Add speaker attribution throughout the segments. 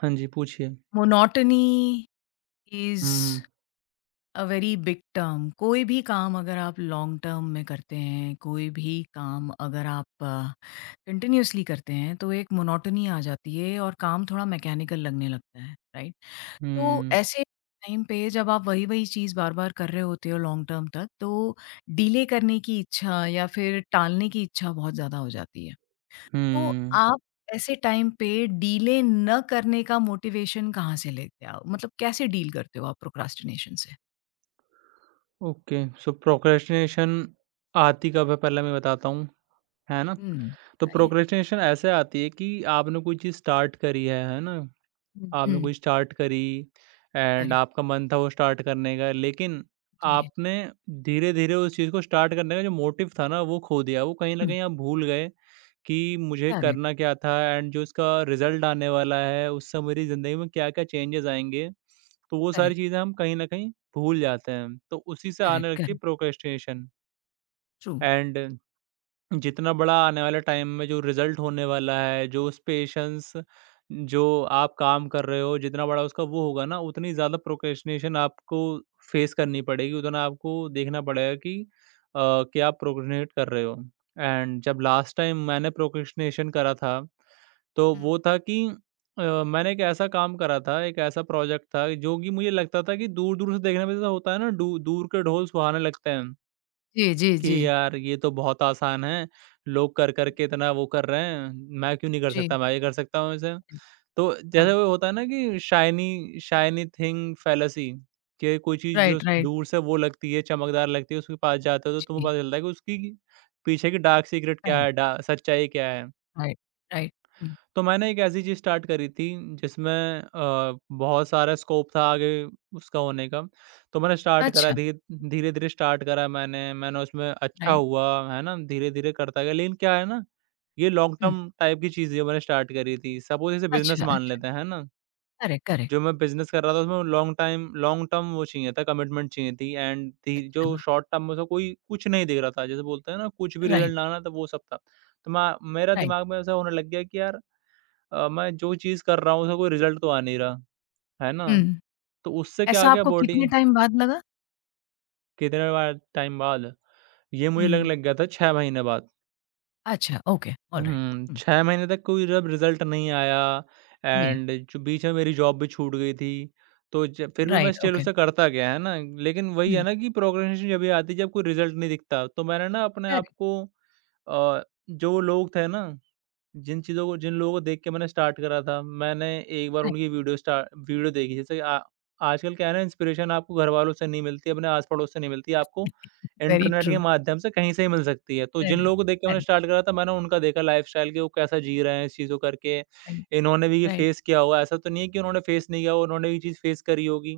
Speaker 1: हाँ जी, पूछिए।
Speaker 2: Monotony is
Speaker 1: hmm,
Speaker 2: uh very big term. कोई भी काम अगर आप लॉन्ग टर्म में करते हैं, कोई भी काम अगर आप कंटिन्यूअसली करते हैं, तो एक मोनोटनी आ जाती है और काम थोड़ा मैकेनिकल लगने लगता है, राइट? तो
Speaker 1: हुँ,
Speaker 2: ऐसे टाइम पे जब आप वही-वही चीज़ बार-बार कर रहे होते हो लॉन्ग टर्म तक, तो डिले करने की इच्छा या फिर टालने की इच्छा बहुत ज़्यादा हो जाती है। तो
Speaker 1: हुँ।
Speaker 2: आप ऐसे टाइम पे डीले न करने का मोटिवेशन कहाँ से लेते हो? मतलब कैसे डील करते हो आप प्रोक्रास्टिनेशन से?
Speaker 1: ओके, सो प्रोक्रेस्टिनेशन आती कब है पहले मैं बताता हूँ, है ना?
Speaker 2: हुँ।
Speaker 1: तो
Speaker 2: बताइए।
Speaker 1: प्रोक्रेस्टिनेशन ऐसे आती है कि आपने कोई चीज़ स्टार्ट करी है ना?
Speaker 2: हुँ।
Speaker 1: आपने
Speaker 2: हुँ,
Speaker 1: कोई स्टार्ट करी एंड
Speaker 2: करेक्ट,
Speaker 1: आपका मन था वो स्टार्ट करने का, लेकिन
Speaker 2: जी। जी।
Speaker 1: आपने धीरे-धीरे उस चीज़ को स्टार्ट करने का जो मोटिव था ना, वो खो दिया। वो कहीं न
Speaker 2: हुँ,
Speaker 1: कहीं आप भूल गए कि मुझे
Speaker 2: करेक्ट,
Speaker 1: करना क्या था एंड जो इसका रिज़ल्ट आने वाला है, उससे मेरी ज़िंदगी में क्या-क्या चेंजेज़ आएँगे। तो वो सारी
Speaker 2: करेक्ट,
Speaker 1: चीज़ें हम कहीं न कहीं भूल जाते हैं। तो उसी से
Speaker 2: करेक्ट,
Speaker 1: आने लगती
Speaker 2: करेक्ट,
Speaker 1: है प्रोक्रेस्टिनेशन।
Speaker 2: ट्रू।
Speaker 1: एंड जितना बड़ा आने वाले टाइम में जो रिज़ल्ट होने वाला है, जो उस पेशेंस जो आप काम कर रहे हो, जितना बड़ा उसका वो होगा ना, उतनी ज़्यादा प्रोक्रेस्टिनेशन आपको फेस करनी पड़ेगी। उतना आपको देखना पड़ेगा कि क्या आप प्रोक्रेस्टिनेट कर रहे हो। एंड जब लास्ट टाइम मैंने प्रोक्रेस्टिनेशन करा था, तो
Speaker 2: हुँ।
Speaker 1: वो था कि मैंने एक ऐसा काम करा था, एक ऐसा प्रोजेक्ट था, जो कि मुझे लगता था कि दूर-दूर से देखने में जैसा होता है ना, डू दूर के ढोल सुहाने लगते हैं।
Speaker 2: जी, जी, जी।
Speaker 1: कि यार, ये तो बहुत आसान है, लोग कर-कर
Speaker 2: हुँ।
Speaker 1: के इतना वो कर रहे हैं, मैं क्यों नहीं कर
Speaker 2: जी,
Speaker 1: सकता, मैं भी कर सकता हूँ इसे।
Speaker 2: हुँ,
Speaker 1: तो जैसे
Speaker 2: हाँ,
Speaker 1: वो होता है ना कि शाइनी शाइनी थिंग फ़ैलेसी कि कोई चीज़ जो
Speaker 2: राइट, राइट,
Speaker 1: दूर से वो लगती है, चमकदार लगती है, उसके पास जाते हो तो तुम्हें
Speaker 2: जी,
Speaker 1: पता चलता है कि उसकी पीछे की डार्क सीक्रेट क्या
Speaker 2: राइट,
Speaker 1: है, डा सच्चाई क्या है।
Speaker 2: राइट, राइट, हुँ,
Speaker 1: तो मैंने एक ऐसी चीज़ स्टार्ट करी थी जिसमें बहुत सारा स्कोप था आगे उसका होने का। तो मैंने स्टार्ट करा
Speaker 2: अच्छा,
Speaker 1: धीरे-धीरे स्टार्ट करा मैंने, मैंने उसमें अच्छा
Speaker 2: राइट,
Speaker 1: हुआ, है ना? धीरे-धीरे करता गया, लेकिन क्या है ना, ये लॉन्ग
Speaker 2: हुँ,
Speaker 1: टर्म टाइप की चीज़ है मैंने स्टार्ट करी थी। सपोज़ इसे बिज़नेस
Speaker 2: अच्छा,
Speaker 1: मान
Speaker 2: अच्छा,
Speaker 1: लेते हैं, है ना?
Speaker 2: करेक्ट, करेक्ट,
Speaker 1: जो मैं बिज़नेस कर रहा था उसमें लॉन्ग टर्म वो चाहिए था, कमिटमेंट चाहिए थी एंड धी
Speaker 2: अच्छा,
Speaker 1: जो शॉर्ट टर्म में उसका कोई कुछ नहीं दिख रहा था। जैसे बोलते हैं ना, कुछ भी
Speaker 2: राइट,
Speaker 1: रिज़ल्ट ना आना, तो वो सब था। तो मैं मेरा
Speaker 2: राइट,
Speaker 1: दिमाग में ऐसा होने लग गया कि यार, मैं जो चीज़ कर रहा हूँ उसका कोई रिज़ल्ट तो आ नहीं रहा, है ना?
Speaker 2: हुँ।
Speaker 1: तो उससे क्या आ
Speaker 2: ऐसा
Speaker 1: गया
Speaker 2: आपको
Speaker 1: बॉडी
Speaker 2: कितने टाइम बाद लगा?
Speaker 1: कितने बाद टाइम बाद, ये मुझे लगने
Speaker 2: हुँ,
Speaker 1: लग गया था 6 महीने बाद।
Speaker 2: अच्छा, ओके, ऑलराइट,
Speaker 1: हुँ,
Speaker 2: हुँ,
Speaker 1: 6 महीने तक कोई जब रिज़ल्ट नहीं आया
Speaker 2: जी।
Speaker 1: एंड जो बीच में मेरी जॉब भी छूट गई थी, तो ज फिर भी मैं
Speaker 2: Right,
Speaker 1: स्टिल
Speaker 2: okay.
Speaker 1: उसे करता गया, है ना? लेकिन वही है
Speaker 2: Hmm.
Speaker 1: ना कि प्रोक्रेस्टिनेशन जभी आती है जब कोई रिज़ल्ट नहीं दिखता। तो मैंने ना अपने आप
Speaker 2: Correct,
Speaker 1: को अ, जो लोग थे ना, जिन लोगों को देख के मैंने स्टार्ट करा था, मैंने एक बार
Speaker 2: correct.
Speaker 1: उनकी वीडियो स्टा वीडियो देखी। जैसे आ आजकल क्या है ना, इंस्पिरेशन आपको घरवालों से नहीं मिलती, अपने आस-पड़ोस से नहीं मिलती, आपको
Speaker 2: Very
Speaker 1: इंटरनेट के
Speaker 2: true.
Speaker 1: माध्यम से कहीं से ही मिल सकती है। तो
Speaker 2: Correct,
Speaker 1: जिन लोगों को देख के मैंने
Speaker 2: correct,
Speaker 1: स्टार्ट करा था, मैंने उनका देखा लाइफ़स्टाइल कि वो कैसा जी रहे हैं इस चीज़ को करके।
Speaker 2: right,
Speaker 1: इन्होंने भी ये
Speaker 2: right.
Speaker 1: फेस किया होगा, ऐसा तो नहीं है कि उन्होंने फेस नहीं किया हो, उन्होंने भी ये चीज़ फेस करी होगी।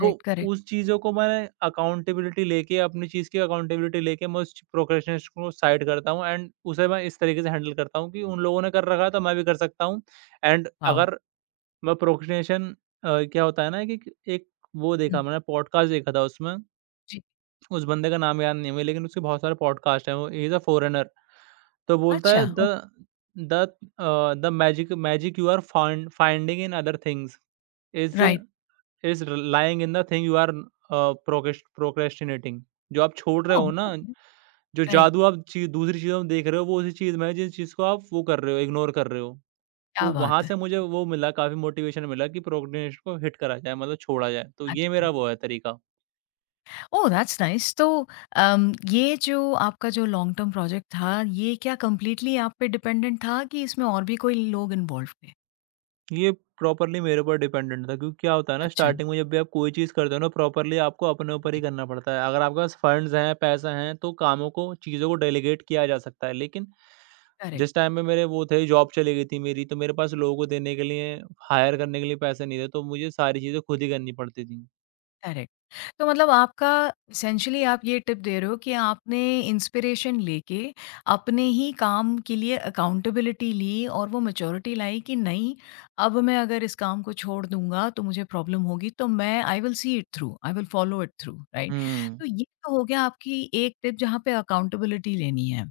Speaker 1: तो
Speaker 2: correct.
Speaker 1: उस चीज़ों को मैं अकाउंटेबिलिटी लेके अपनी चीज़ की अकाउंटेबिलिटी लेके मैं उस प्रोक्रेस्टिनेशन को साइड करता हूँ एंड उसे मैं इस तरीके से हैंडल करता हूँ कि उन लोगों ने कर रखा है तो मैं भी कर सकता हूँ। And
Speaker 2: Wow!
Speaker 1: अगर मैं प्रोक्रेस्टिनेशन क्या होता है ना कि एक, वो
Speaker 2: हुँ,
Speaker 1: देखा मैंने पॉडकास्ट देखा था उसमें।
Speaker 2: जी।
Speaker 1: उस बंदे का नाम याद नहीं है मुझे, लेकिन उसके बहुत सारे पॉडकास्ट हैं। वो इज़ अ फॉरेनर। तो बोलता
Speaker 2: अच्छा।
Speaker 1: है
Speaker 2: oh
Speaker 1: the the the magic magic you are finding in other things is
Speaker 2: right,
Speaker 1: is र lying in the thing you are uh, procrast procrastinating. जो आप छोड़ रहे
Speaker 2: ओह!
Speaker 1: हो ना,
Speaker 2: ओके,
Speaker 1: जो
Speaker 2: राइट,
Speaker 1: जादू आप ची दूसरी चीज़ों में देख रहे हो, वो उसी चीज़ में है जिस चीज़ को आप वो कर रहे हो, इग्नोर कर रहे हो।
Speaker 2: क्या
Speaker 1: तो
Speaker 2: बात
Speaker 1: वहाँ
Speaker 2: है।
Speaker 1: से मुझे वो मिला, काफ़ी मोटिवेशन मिला कि प्रोक्रेस्टिनेशन को हिट करा जाए, मतलब छोड़ा जाए। तो ये
Speaker 2: अच्छा,
Speaker 1: मेरा वो है तरीका।
Speaker 2: ओह! That's nice. तो ये जो आपका जो लॉन्ग टर्म प्रोजेक्ट था, ये क्या कंप्लीटली आप पे डिपेंडेंट था कि इसमें और भी कोई लोग इन्वॉल्व थे?
Speaker 1: ये प्रॉपर्ली मेरे ऊपर डिपेंडेंट था क्योंकि क्या होता है ना,
Speaker 2: अच्छा,
Speaker 1: स्टार्टिंग में जब भी आप कोई चीज़ करते हो ना, प्रॉपर्ली आपको अपने ऊपर ही
Speaker 2: करेक्ट,
Speaker 1: करना पड़ता है। अगर आपके पास फंड्स हैं, पैसा हैं तो कामों को चीज़ों को डेलीगेट किया जा सकता है। लेकिन
Speaker 2: करेक्ट।
Speaker 1: जिस टाइम पे मेरे वो थे, जॉब चली गई थी मेरी, तो मेरे पास लोगों को देने के लिए हायर करने के लिए पैसे नहीं थे, तो मुझे सारी चीज़ें खुद ही करनी पड़ती थी।
Speaker 2: करेक्ट। तो मतलब आपका एसेंशियली आप ये टिप दे रहे हो कि आपने इंस्पिरेशन लेके अपने ही काम के लिए अकाउंटेबिलिटी ली और वो मैच्योरिटी लाई कि नहीं, अब मैं अगर इस काम को छोड़ दूंगा तो मुझे प्रॉब्लम होगी, तो मैं I will see it through, I will follow it through, right? तो
Speaker 1: हुँ,
Speaker 2: ये तो हो गया आपकी एक टिप, जहाँ पे अकाउंटेबिलिटी लेनी है।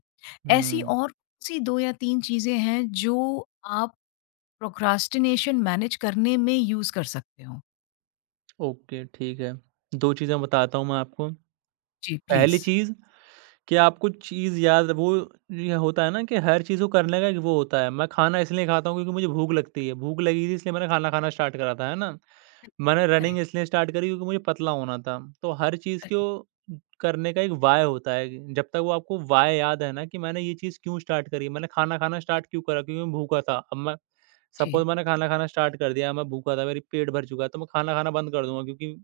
Speaker 2: ऐसी
Speaker 1: हुँ।
Speaker 2: और कौन सी दो या तीन चीजें हैं जो आप प्रोक्रास्टिनेशन मैनेज करने में यूज कर सकते हो?
Speaker 1: ओके, ठीक है। 2 चीज़ें बताता हूँ मैं आपको।
Speaker 2: जी, प्लीज।
Speaker 1: पहली चीज़, कि आपको चीज़ याद वो ये होता है ना कि हर चीज़ को करने का एक वो होता है। मैं खाना इसलिए खाता हूँ क्योंकि मुझे भूख लगती है। भूख लगी थी इसलिए मैंने खाना खाना स्टार्ट करा था, है ना? मैंने रनिंग
Speaker 2: करेक्ट।
Speaker 1: इसलिए स्टार्ट करी क्योंकि मुझे पतला होना था। तो हर चीज़
Speaker 2: Right.
Speaker 1: को करने का एक व्हाय होता है। कि जब तक वो आपको व्हाय याद है ना कि मैंने ये चीज़ क्यों स्टार्ट करी, मैंने खाना खाना स्टार्ट क्यों करा, क्योंकि मैं भूखा था। अब मैं
Speaker 2: जी,
Speaker 1: सपोज़ मैंने खाना खाना स्टार्ट कर दिया, मैं भूखा था, मेरी पेट भर चुका है तो मैं खाना खाना बंद कर दूँगा क्योंकि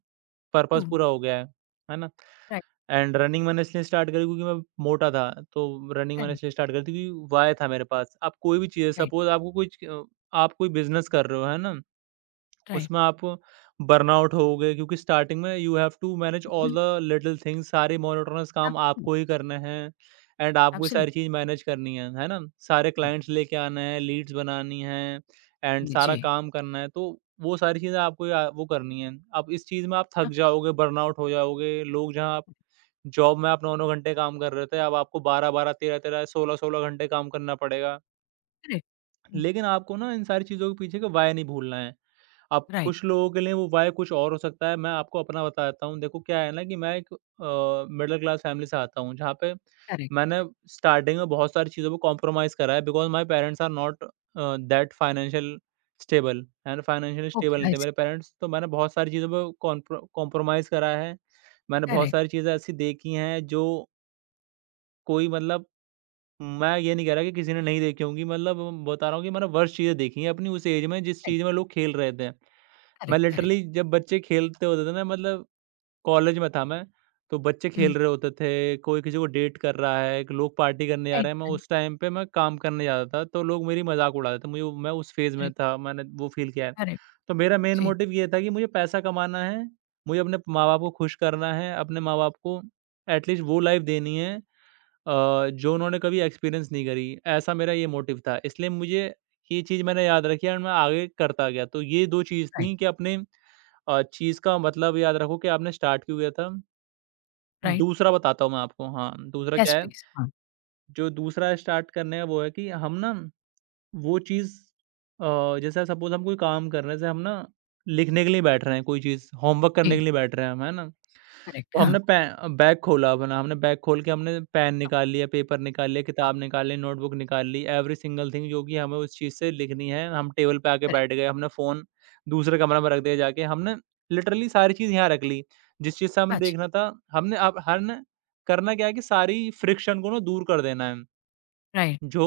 Speaker 1: पर्पज़
Speaker 2: ट्रू,
Speaker 1: पूरा हो गया है। है ना?
Speaker 2: राइट,
Speaker 1: एंड रनिंग मैंने इसलिए स्टार्ट करी क्योंकि मैं मोटा था, तो रनिंग मैंने
Speaker 2: करेक्ट,
Speaker 1: इसलिए स्टार्ट करी थी क्योंकि वाय था मेरे पास। आप कोई भी चीज़
Speaker 2: राइट,
Speaker 1: सपोज़ आपको कोई च अ, आप कोई बिज़नेस कर रहे हो, है ना?
Speaker 2: राइट,
Speaker 1: उसमें आप बर्नआउट होगे क्योंकि स्टार्टिंग में you have to manage all
Speaker 2: बिल्कुल,
Speaker 1: द लिटिल थिंग्स, सारे मोनोटोनस काम
Speaker 2: एब्सोल्यूट,
Speaker 1: आपको ही करने हैं एंड आपको ये सारी
Speaker 2: एब्सोल्यूटली,
Speaker 1: चीज़ मैनेज करनी है ना? सारे क्लाइंट्स लेके आने हैं, लीड्स बनानी हैं एंड
Speaker 2: जी, जी,
Speaker 1: सारा काम करना है, तो वो सारी चीज़ें आपको या वो करनी है। अब इस चीज़ में आप थक जाओगे, बर्नआउट हो जाओगे, लोग जहाँ आप
Speaker 2: एब्सोल्यूट,
Speaker 1: जॉब में आप 9-9 घंटे काम कर रहे थे, अब आपको 12-12, 13-13, 16-16 घंटे काम करना पड़ेगा।
Speaker 2: करेक्ट, हुँ,
Speaker 1: लेकिन आपको ना इन सारी चीज़ों के पीछे का वाय नहीं भूलना है। अब
Speaker 2: राइट,
Speaker 1: कुछ लोगों के लिए वो वाय कुछ और हो सकता है, मैं आपको अपना बताता हूँ। देखो क्या है ना कि मैं एक मिडल क्लास फैमिली से आता हूँ, जहाँ पे
Speaker 2: करेक्ट,
Speaker 1: मैंने स्टार्टिंग में बहुत सारी चीज़ों को कॉम्प्रोमाइज़ करा है, because my parents are not uh, that financial stable and financially
Speaker 2: okay,
Speaker 1: stable नहीं
Speaker 2: आई
Speaker 1: थे
Speaker 2: सी,
Speaker 1: मेरे पेरेंट्स। तो मैंने बहुत सारी चीज़ों पे कॉन्प्रो कॉम्प्रोमाइज़ करा है। मैंने बहुत
Speaker 2: करेक्ट,
Speaker 1: सारी चीज़ें ऐसी देखी हैं जो कोई मतलब, मैं ये नहीं कह रहा कि किसी ने नहीं देखी होंगी, मतलब बता रहा हूँ कि मैंने वर्स्ट चीज़ें देखी हैं अपनी उस एज में जिस
Speaker 2: राइट,
Speaker 1: चीज़ में लोग खेल रहे थे। मैं
Speaker 2: करेक्ट, करेक्ट,
Speaker 1: लिटरली जब बच्चे खेलते होते थे ना, मतलब कॉलेज में था मैं, तो बच्चे
Speaker 2: हुँ,
Speaker 1: खेल रहे होते थे, कोई किसी को डेट कर रहा है, क लोग पार्टी करने जा
Speaker 2: राइट,
Speaker 1: रहे हैं, मैं
Speaker 2: राइट,
Speaker 1: उस टाइम पे मैं काम करने जाता था तो लोग मेरी मज़ाक उड़ाते थे। मुझे मैं उस फ़ेज़ में
Speaker 2: करेक्ट,
Speaker 1: था, मैंने वो फ़ील किया है।
Speaker 2: करेक्ट,
Speaker 1: तो मेरा मेन
Speaker 2: जी,
Speaker 1: मोटिव ये था कि मुझे पैसा कमाना है, मुझे अपने माँ-बाप को खुश करना है, अपने माँ-बाप को एटलीस्ट वो लाइफ़ देनी है अ, जो उन्होंने कभी एक्सपीरियंस नहीं करी, ऐसा मेरा ये मोटिव था। इसलिए मुझे ये चीज़ मैंने याद रखी और मैं आगे करता गया। तो ये 2 चीज़
Speaker 2: राइट,
Speaker 1: थी कि अपने चीज़ का मतलब याद रखो कि आपने स्टार्ट क्यों किया था।
Speaker 2: राइट,
Speaker 1: दूसरा बताता हूँ मैं आपको। हाँ, दूसरा
Speaker 2: येस
Speaker 1: क्या है,
Speaker 2: प्लीज़, हाँ,
Speaker 1: जो दूसरा स्टार्ट करने का वो है कि हम ना वो चीज़, जैसे सपोज़ हम कोई काम कर रहे हैं, जैसे हम ना लिखने के लिए बैठ रहे हैं कोई चीज़, होमवर्क करने
Speaker 2: जी,
Speaker 1: के लिए बैठ रहे हैं हम, है ना?
Speaker 2: करेक्ट,
Speaker 1: तो
Speaker 2: हाँ,
Speaker 1: हमने पै बैग खोला अपना, हमने बैग खोल के हमने पेन निकाल लिया, पेपर निकाल लिया,
Speaker 2: हाँ,
Speaker 1: किताब निकाल ली, नोटबुक निकाल ली, एवरी सिंगल थिंग जो कि हमें उस चीज़ से लिखनी है, हम टेबल पे आके
Speaker 2: करेक्ट,
Speaker 1: बैठ गए, हमने फ़ोन दूसरे कमरे में रख दिया जाके, हमने लिटरली सारी चीज़ यहाँ रख ली। जिस चीज़ से हमने
Speaker 2: अच्छा,
Speaker 1: देखना था, हमने अब हर ना करना क्या है कि सारी फ्रिक्शन को ना दूर कर देना है।
Speaker 2: राइट,
Speaker 1: जो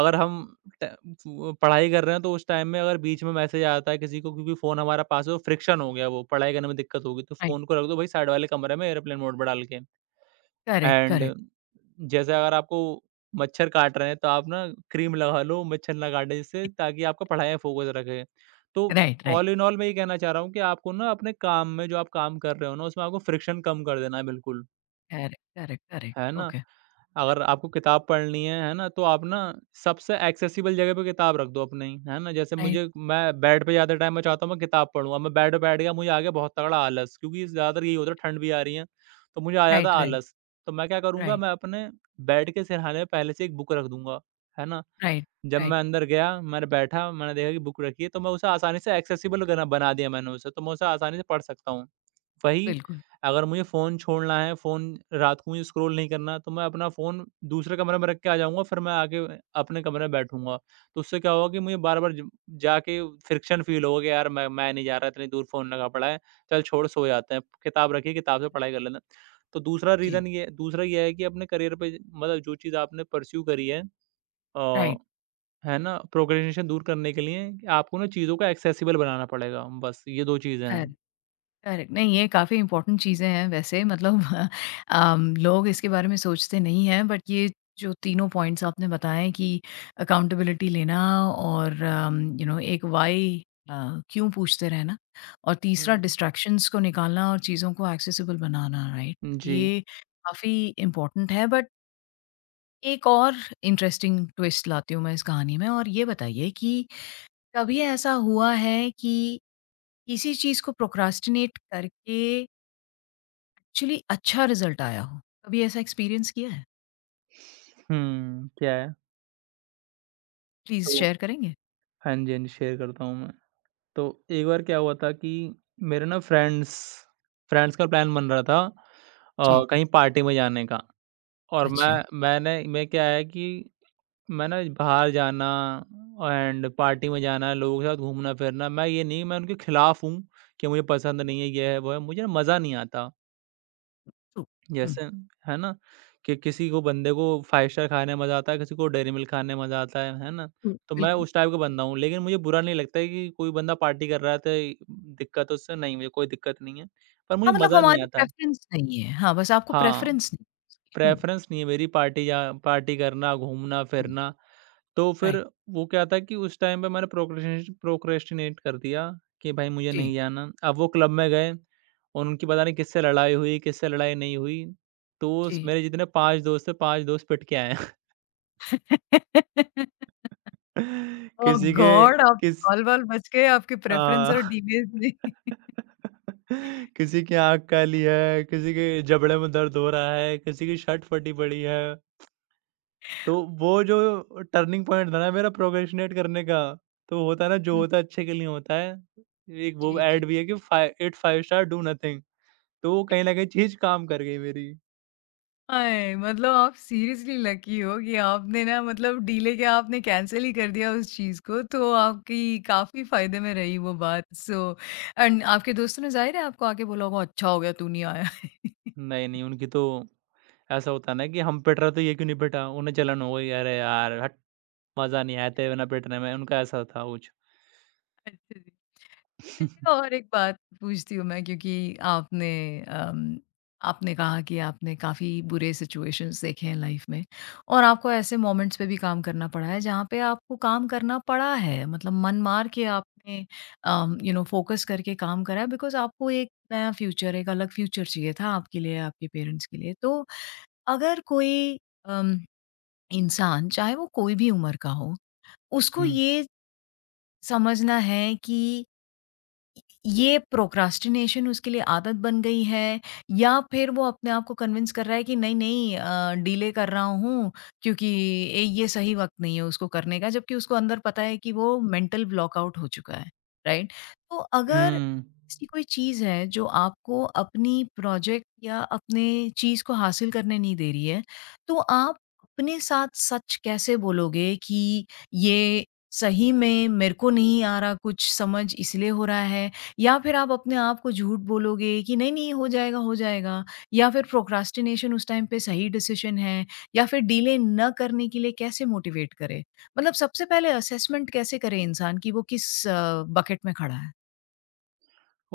Speaker 1: अगर हम ट व पढ़ाई कर रहे हैं, तो उस टाइम में अगर बीच में मैसेज आता है किसी को क्योंकि फ़ोन हमारा पास है, वो फ्रिक्शन हो गया वो, पढ़ाई करने में दिक्कत होगी, तो
Speaker 2: राइट,
Speaker 1: फ़ोन को रख दो भई साइड वाले कमरे में एयरप्लेन मोड पे डाल के।
Speaker 2: करेक्ट,
Speaker 1: एंड
Speaker 2: करेक्ट,
Speaker 1: जैसे अगर आपको मच्छर काट रहे हैं, तो आप ना क्रीम लगा लो मच्छर ना काटे जिससे ताकि आपका पढ़ाई में फ़ोकस रहे। तो
Speaker 2: right, right,
Speaker 1: all in all मैं ये कहना चाह रहा हूँ कि आपको ना अपने काम में जो आप काम कर रहे हो ना, उसमें आपको फ्रिक्शन कम कर देना है बिल्कुल।
Speaker 2: करेक्ट, करेक्ट, करेक्ट,
Speaker 1: है ना?
Speaker 2: ओके,
Speaker 1: अगर आपको किताब पढ़नी है ना? तो आप ना सबसे एक्सेसिबल जगह पे किताब रख दो अपनी, है ना? जैसे
Speaker 2: राइट,
Speaker 1: मुझे मैं बेड पे ज़्यादा टाइम मैं चाहता हूँ मैं किताब पढूँ, अब मैं बेड पे बैठ गया मुझे आ गया बहुत तगड़ा आलस क्योंकि ज़्यादातर यही होता है ठंड भी आ रही है, तो मुझे आ जाता
Speaker 2: राइट,
Speaker 1: है
Speaker 2: राइट,
Speaker 1: आलस। तो मैं क्या करूँगा
Speaker 2: राइट,
Speaker 1: मैं अपने बेड के सिरहाने में पहले से एक बुक रख दूँगा, है ना?
Speaker 2: राइट,
Speaker 1: जब
Speaker 2: राइट,
Speaker 1: मैं अंदर गया, मैंने बैठा, मैंने देखा कि बुक रखी है तो मैं उसे आसानी से एक्सेसिबल गना बना दिया मैंने उसे, तो मैं उसे आसानी से पढ़ सकता हूँ। वही
Speaker 2: बिल्कुल,
Speaker 1: अगर मुझे फ़ोन छोड़ना है, फ़ोन रात को मुझे स्क्रॉल नहीं करना, तो मैं अपना फ़ोन दूसरे कमरे में रख के आ जाऊँगा, फिर मैं आके अपने कमरे में बैठूँगा। तो उससे क्या होगा कि मुझे बार-बार ज जाके फ्रिक्शन फ़ील होगा कि यार मैं नहीं जा रहा, इतनी दूर फ़ोन लगा पड़ा है, चल छोड़ सो जाते हैं। किताब रखी है, किताब से पढ़ाई कर लेना। तो दूसरा
Speaker 2: जी,
Speaker 1: रीज़न ये दूसरा ये है कि अपने करियर पे मतलब जो चीज़ आपने पर्स्यू करी है अ,
Speaker 2: राइट,
Speaker 1: है ना, प्रोक्रेस्टिनेशन दूर करने के लिए आपको ना चीज़ों को एक्सेसिबल बनाना पड़ेगा। बस ये 2 चीज़ें हैं।
Speaker 2: करेक्ट। करेक्ट। नहीं, ये काफ़ी इम्पोर्टेंट चीज़ें हैं वैसे, मतलब। लोग इसके बारे में सोचते नहीं हैं, बट ये जो तीनों पॉइंट्स आपने बताए कि अकाउंटेबिलिटी लेना, और यू नो एक व्हाई, अ, क्यों पूछते रहना, और तीसरा
Speaker 1: हुँ।
Speaker 2: डिस्ट्रैक्शंस को निकालना और चीज़ों को एक्सेसिबल बनाना, राइट?
Speaker 1: जी।
Speaker 2: ये काफ़ी इम्पोर्टेंट है, बट एक और इंटरेस्टिंग ट्विस्ट लाती हूँ मैं इस कहानी में, और ये बताइए कि कभी ऐसा हुआ है कि किसी चीज़ को प्रोक्रास्टिनेट करके एक्चुअली अच्छा रिज़ल्ट आया हो? कभी ऐसा एक्सपीरियंस किया है?
Speaker 1: हुँ, क्या है?
Speaker 2: प्लीज़
Speaker 1: तो
Speaker 2: शेयर करेंगे?
Speaker 1: हाँ जी, हाँ जी, शेयर करता हूँ मैं। तो एक बार क्या हुआ था कि मेरे ना फ्रेंड्स फ्रेंड्स का प्लान बन रहा था
Speaker 2: जी,
Speaker 1: कहीं पार्टी में जाने का और
Speaker 2: अच्छा,
Speaker 1: मैं क्या है कि मैं ना बाहर जाना एंड पार्टी में जाना, लोगों के साथ घूमना-फिरना, मैं ये नहीं मैं उनके खिलाफ हूँ कि मुझे पसंद नहीं है, ये है, वो है, मुझे ना मज़ा नहीं आता।
Speaker 2: ट्रू। हुँ,
Speaker 1: जैसे है ना कि किसी को बंदे को 5 स्टार खाने में मज़ा आता है, किसी को डेयरी मिल्क खाने में मज़ा आता है ना?
Speaker 2: हुँ,
Speaker 1: तो मैं
Speaker 2: बिल्कुल।
Speaker 1: उस टाइप का बंदा हूँ, लेकिन मुझे बुरा नहीं लगता है कि कोई बंदा पार्टी कर रहा है तो इ दिक्कत उससे नहीं मुझे कोई दिक्कत नहीं है, पर मुझे
Speaker 2: हाँ, मतलब
Speaker 1: मज़ा नहीं
Speaker 2: हमारी
Speaker 1: आता।
Speaker 2: प्रेफ़रेंस नहीं है। हाँ, बस आपको
Speaker 1: हाँ,
Speaker 2: प्रेफ़रेंस नहीं है उसकी। हुँ,
Speaker 1: प्रेफ़रेंस नहीं है मेरी पार्टी या पार्टी करना,
Speaker 2: जी,
Speaker 1: घूमना-फिरना तो फिर
Speaker 2: राइट।
Speaker 1: वो क्या था कि उस टाइम पे मैंने प्रोक्रेस्टिनेश प्रोक्रेस्टिनेट कर दिया कि भाई मुझे
Speaker 2: जी,
Speaker 1: नहीं जाना। अब वो क्लब में गए, उनकी पता नहीं किससे लड़ाई हुई, किससे लड़ाई नहीं हुई। तो
Speaker 2: जी।
Speaker 1: स मेरे जितने 5 दोस्त थे, 5 दोस्त पिट के आए।
Speaker 2: ओह
Speaker 1: किसी के
Speaker 2: गॉड! आप
Speaker 1: किस
Speaker 2: बाल-बाल बच गए आपके प्रेफ़रेंस और
Speaker 1: हाँ।
Speaker 2: डीले में।
Speaker 1: किसी की आँख काली है, किसी के जबड़े में दर्द हो रहा है, किसी की शर्ट फटी पड़ी है। तो वो जो टर्निंग पॉइंट था ना मेरा प्रोक्रेस्टिनेट करने का, तो होता है ना जो
Speaker 2: हुँ,
Speaker 1: होता है अच्छे के लिए होता है। एक वो
Speaker 2: जी, जी।
Speaker 1: एड भी है कि फाइ इट 5 स्टार डू नथिंग तो वो कहीं न कहीं चीज़ काम कर गई मेरी।
Speaker 2: हाय! मतलब आप सीरियसली लकी हो कि आपने, ना, मतलब डीले क्या, आपने कैंसल ही कर दिया उस चीज़ को, तो आपकी काफ़ी फ़ायदे में रही वो बात। सो एंड आपके दोस्तों ने ज़ाहिर है आपको आके बोला होगा, "अच्छा हो गया तू नहीं आया।"
Speaker 1: नहीं, नहीं उनकी तो ऐसा होता है ना कि हम पिट रहे तो ये क्यों नहीं पिटा? उन्हें जलन हो गई अरे यार हट मज़ा नहीं आया तेरे बिना पिटने में, उनका ऐसा था कुछ।
Speaker 2: अच्छा जी। चलिए, और एक बात पूछती हूँ मैं, क्योंकि आपने अम, आपने कहा कि आपने काफ़ी बुरे सिचुएशंस देखे हैं लाइफ में, और आपको ऐसे मोमेंट्स पे भी काम करना पड़ा है जहाँ पे आपको काम करना पड़ा है, मतलब मन मार के आपने यू नो फोकस करके काम करा है, बिकॉज आपको एक नया फ्यूचर, एक अलग फ्यूचर चाहिए था आपके लिए, आपके पेरेंट्स के लिए। तो अगर कोई अम, इंसान, चाहे वो कोई भी उम्र का हो, उसको
Speaker 1: हुँ,
Speaker 2: ये समझना है कि ये प्रोक्रास्टिनेशन उसके लिए आदत बन गई है, या फिर वो अपने आप को कन्विंस कर रहा है कि नहीं नहीं, डिले कर रहा हूँ क्योंकि ये सही वक्त नहीं है उसको करने का, जबकि उसको अंदर पता है कि वो मेंटल ब्लॉकआउट हो चुका है, राइट? तो अगर
Speaker 1: हुँ।
Speaker 2: ऐसी कोई चीज है जो आपको अपनी प्रोजेक्ट या अपने चीज को हासिल करने नहीं दे रही है, तो आप अपने साथ सच कैसे बोलोगे कि ये सही में मेरे को नहीं आ रहा कुछ समझ इसलिए हो रहा है, या फिर आप अपने आप को झूठ बोलोगे कि नहीं, नहीं हो जाएगा, हो जाएगा, या फिर प्रोक्रास्टिनेशन उस टाइम पे सही डिसीज़न है, या फिर डिले न करने के लिए कैसे मोटिवेट करें? मतलब सबसे पहले असेसमेंट कैसे करें इंसान कि वो किस बकेट में खड़ा है?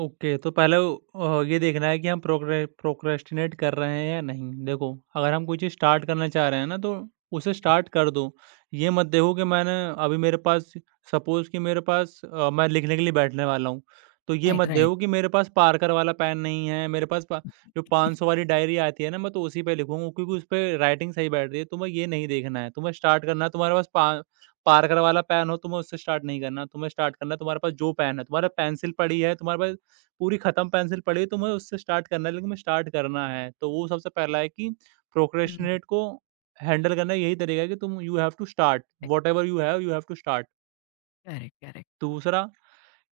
Speaker 1: ओके, तो पहले ये देखना है कि हम प्रोक्रेस्टिनेट कर रहे हैं या नहीं। देखो, अगर हम कोई चीज़ स्टार्ट करना चाह रहे हैं ना, तो उसे स्टार्ट कर दो। ये मत देखो कि मैंने अभी मेरे पास सपोज़ कि मेरे पास मैं लिखने के लिए बैठने वाला हूँ, तो ये
Speaker 2: राइट,
Speaker 1: मत
Speaker 2: राइट।
Speaker 1: देखो कि मेरे पास पार्कर वाला पेन नहीं है, मेरे पास पा जो 500 वाली डायरी आती है ना, मैं तो उसी पे लिखूँगा क्योंकि उस पे राइटिंग सही बैठ रही है। तुम्हें ये नहीं देखना है, तुम्हें स्टार्ट करना है तुम्हारे पास पा पार्कर वाला पेन हो, तुम्हें उससे स्टार्ट नहीं करना। तुम्हें स्टार्ट करना है तुम्हारे पास जो पेन है, तुम्हारे पेंसिल पड़ी है, तुम्हारे पास पूरी ख़त्म पेंसिल पड़ी है तो मुझे उससे स्टार्ट करना है, लेकिन मुझे स्टार्ट करना है। तो वो सबसे पहला है कि
Speaker 2: हुँ,
Speaker 1: प्रोक्रेस्टिनेट को हैंडल करना यही तरीका है कि तुम you have to start,
Speaker 2: correct,
Speaker 1: whatever you have to start.
Speaker 2: Correct, correct.
Speaker 1: दूसरा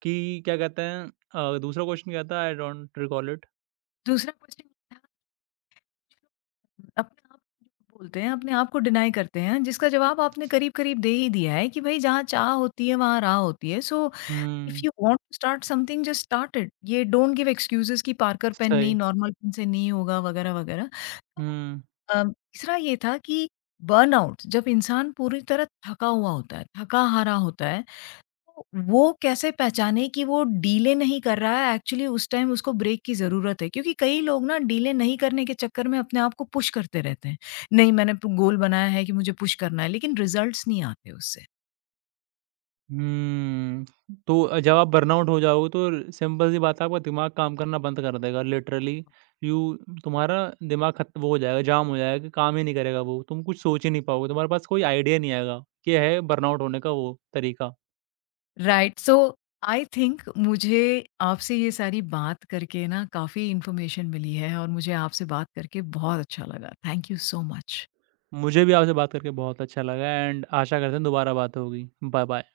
Speaker 1: कि क्या कहते हैं दूसरा क्वेश्चन क्या था? I don't recall it.
Speaker 2: दूसरा क्वेश्चन ये था, जो लोग अपने आप को बोलते हैं, अपने आप को डिनाई करते हैं, जिसका जवाब आपने करीब-करीब दे ही दिया है कि भई जहाँ चाह होती है, वहाँ राह होती है। So, if
Speaker 1: hmm.
Speaker 2: You want to start something, just start it. ये डोंट गिव एक्सक्यूजेस कि पार्कर पेन नहीं,
Speaker 1: सही।
Speaker 2: नॉर्मल पेन से नहीं होगा, वगैरह वगैरह। तो
Speaker 1: हुँ।
Speaker 2: तीसरा ये था कि बर्नआउट, जब इंसान पूरी तरह थका हुआ होता है, थका हारा होता है, तो वो कैसे पहचाने कि वो डीले नहीं कर रहा है, एक्चुअली उस टाइम उसको ब्रेक की ज़रूरत है, क्योंकि कई लोग ना डीले नहीं करने के चक्कर में अपने आप को पुश करते रहते हैं नहीं मैंने गोल बनाया है कि मुझे पुश करना है, लेकिन रिजल्ट्स नहीं आते उससे।
Speaker 1: हुँ। तो जब आप बर्नआउट हो जाओगे तो सिंपल सी बात है आपका दिमाग काम करना बंद कर देगा लिटरली यू तुम्हारा दिमाग खत वो हो जाएगा, जाम हो जाएगा कि काम ही नहीं करेगा वो। तुम कुछ सोच ही नहीं पाओगे, तुम्हारे पास कोई आइडिया नहीं आएगा। ये है बर्नआउट होने का वो तरीका।
Speaker 2: राइट। सो आई थिंक मुझे आपसे ये सारी बात करके ना काफ़ी इन्फॉर्मेशन मिली है, और मुझे आपसे बात करके बहुत अच्छा लगा। Thank you so much.
Speaker 1: मुझे भी आपसे बात करके बहुत अच्छा लगा एंड आशा करते हैं दोबारा बात होगी। बाय-बाय।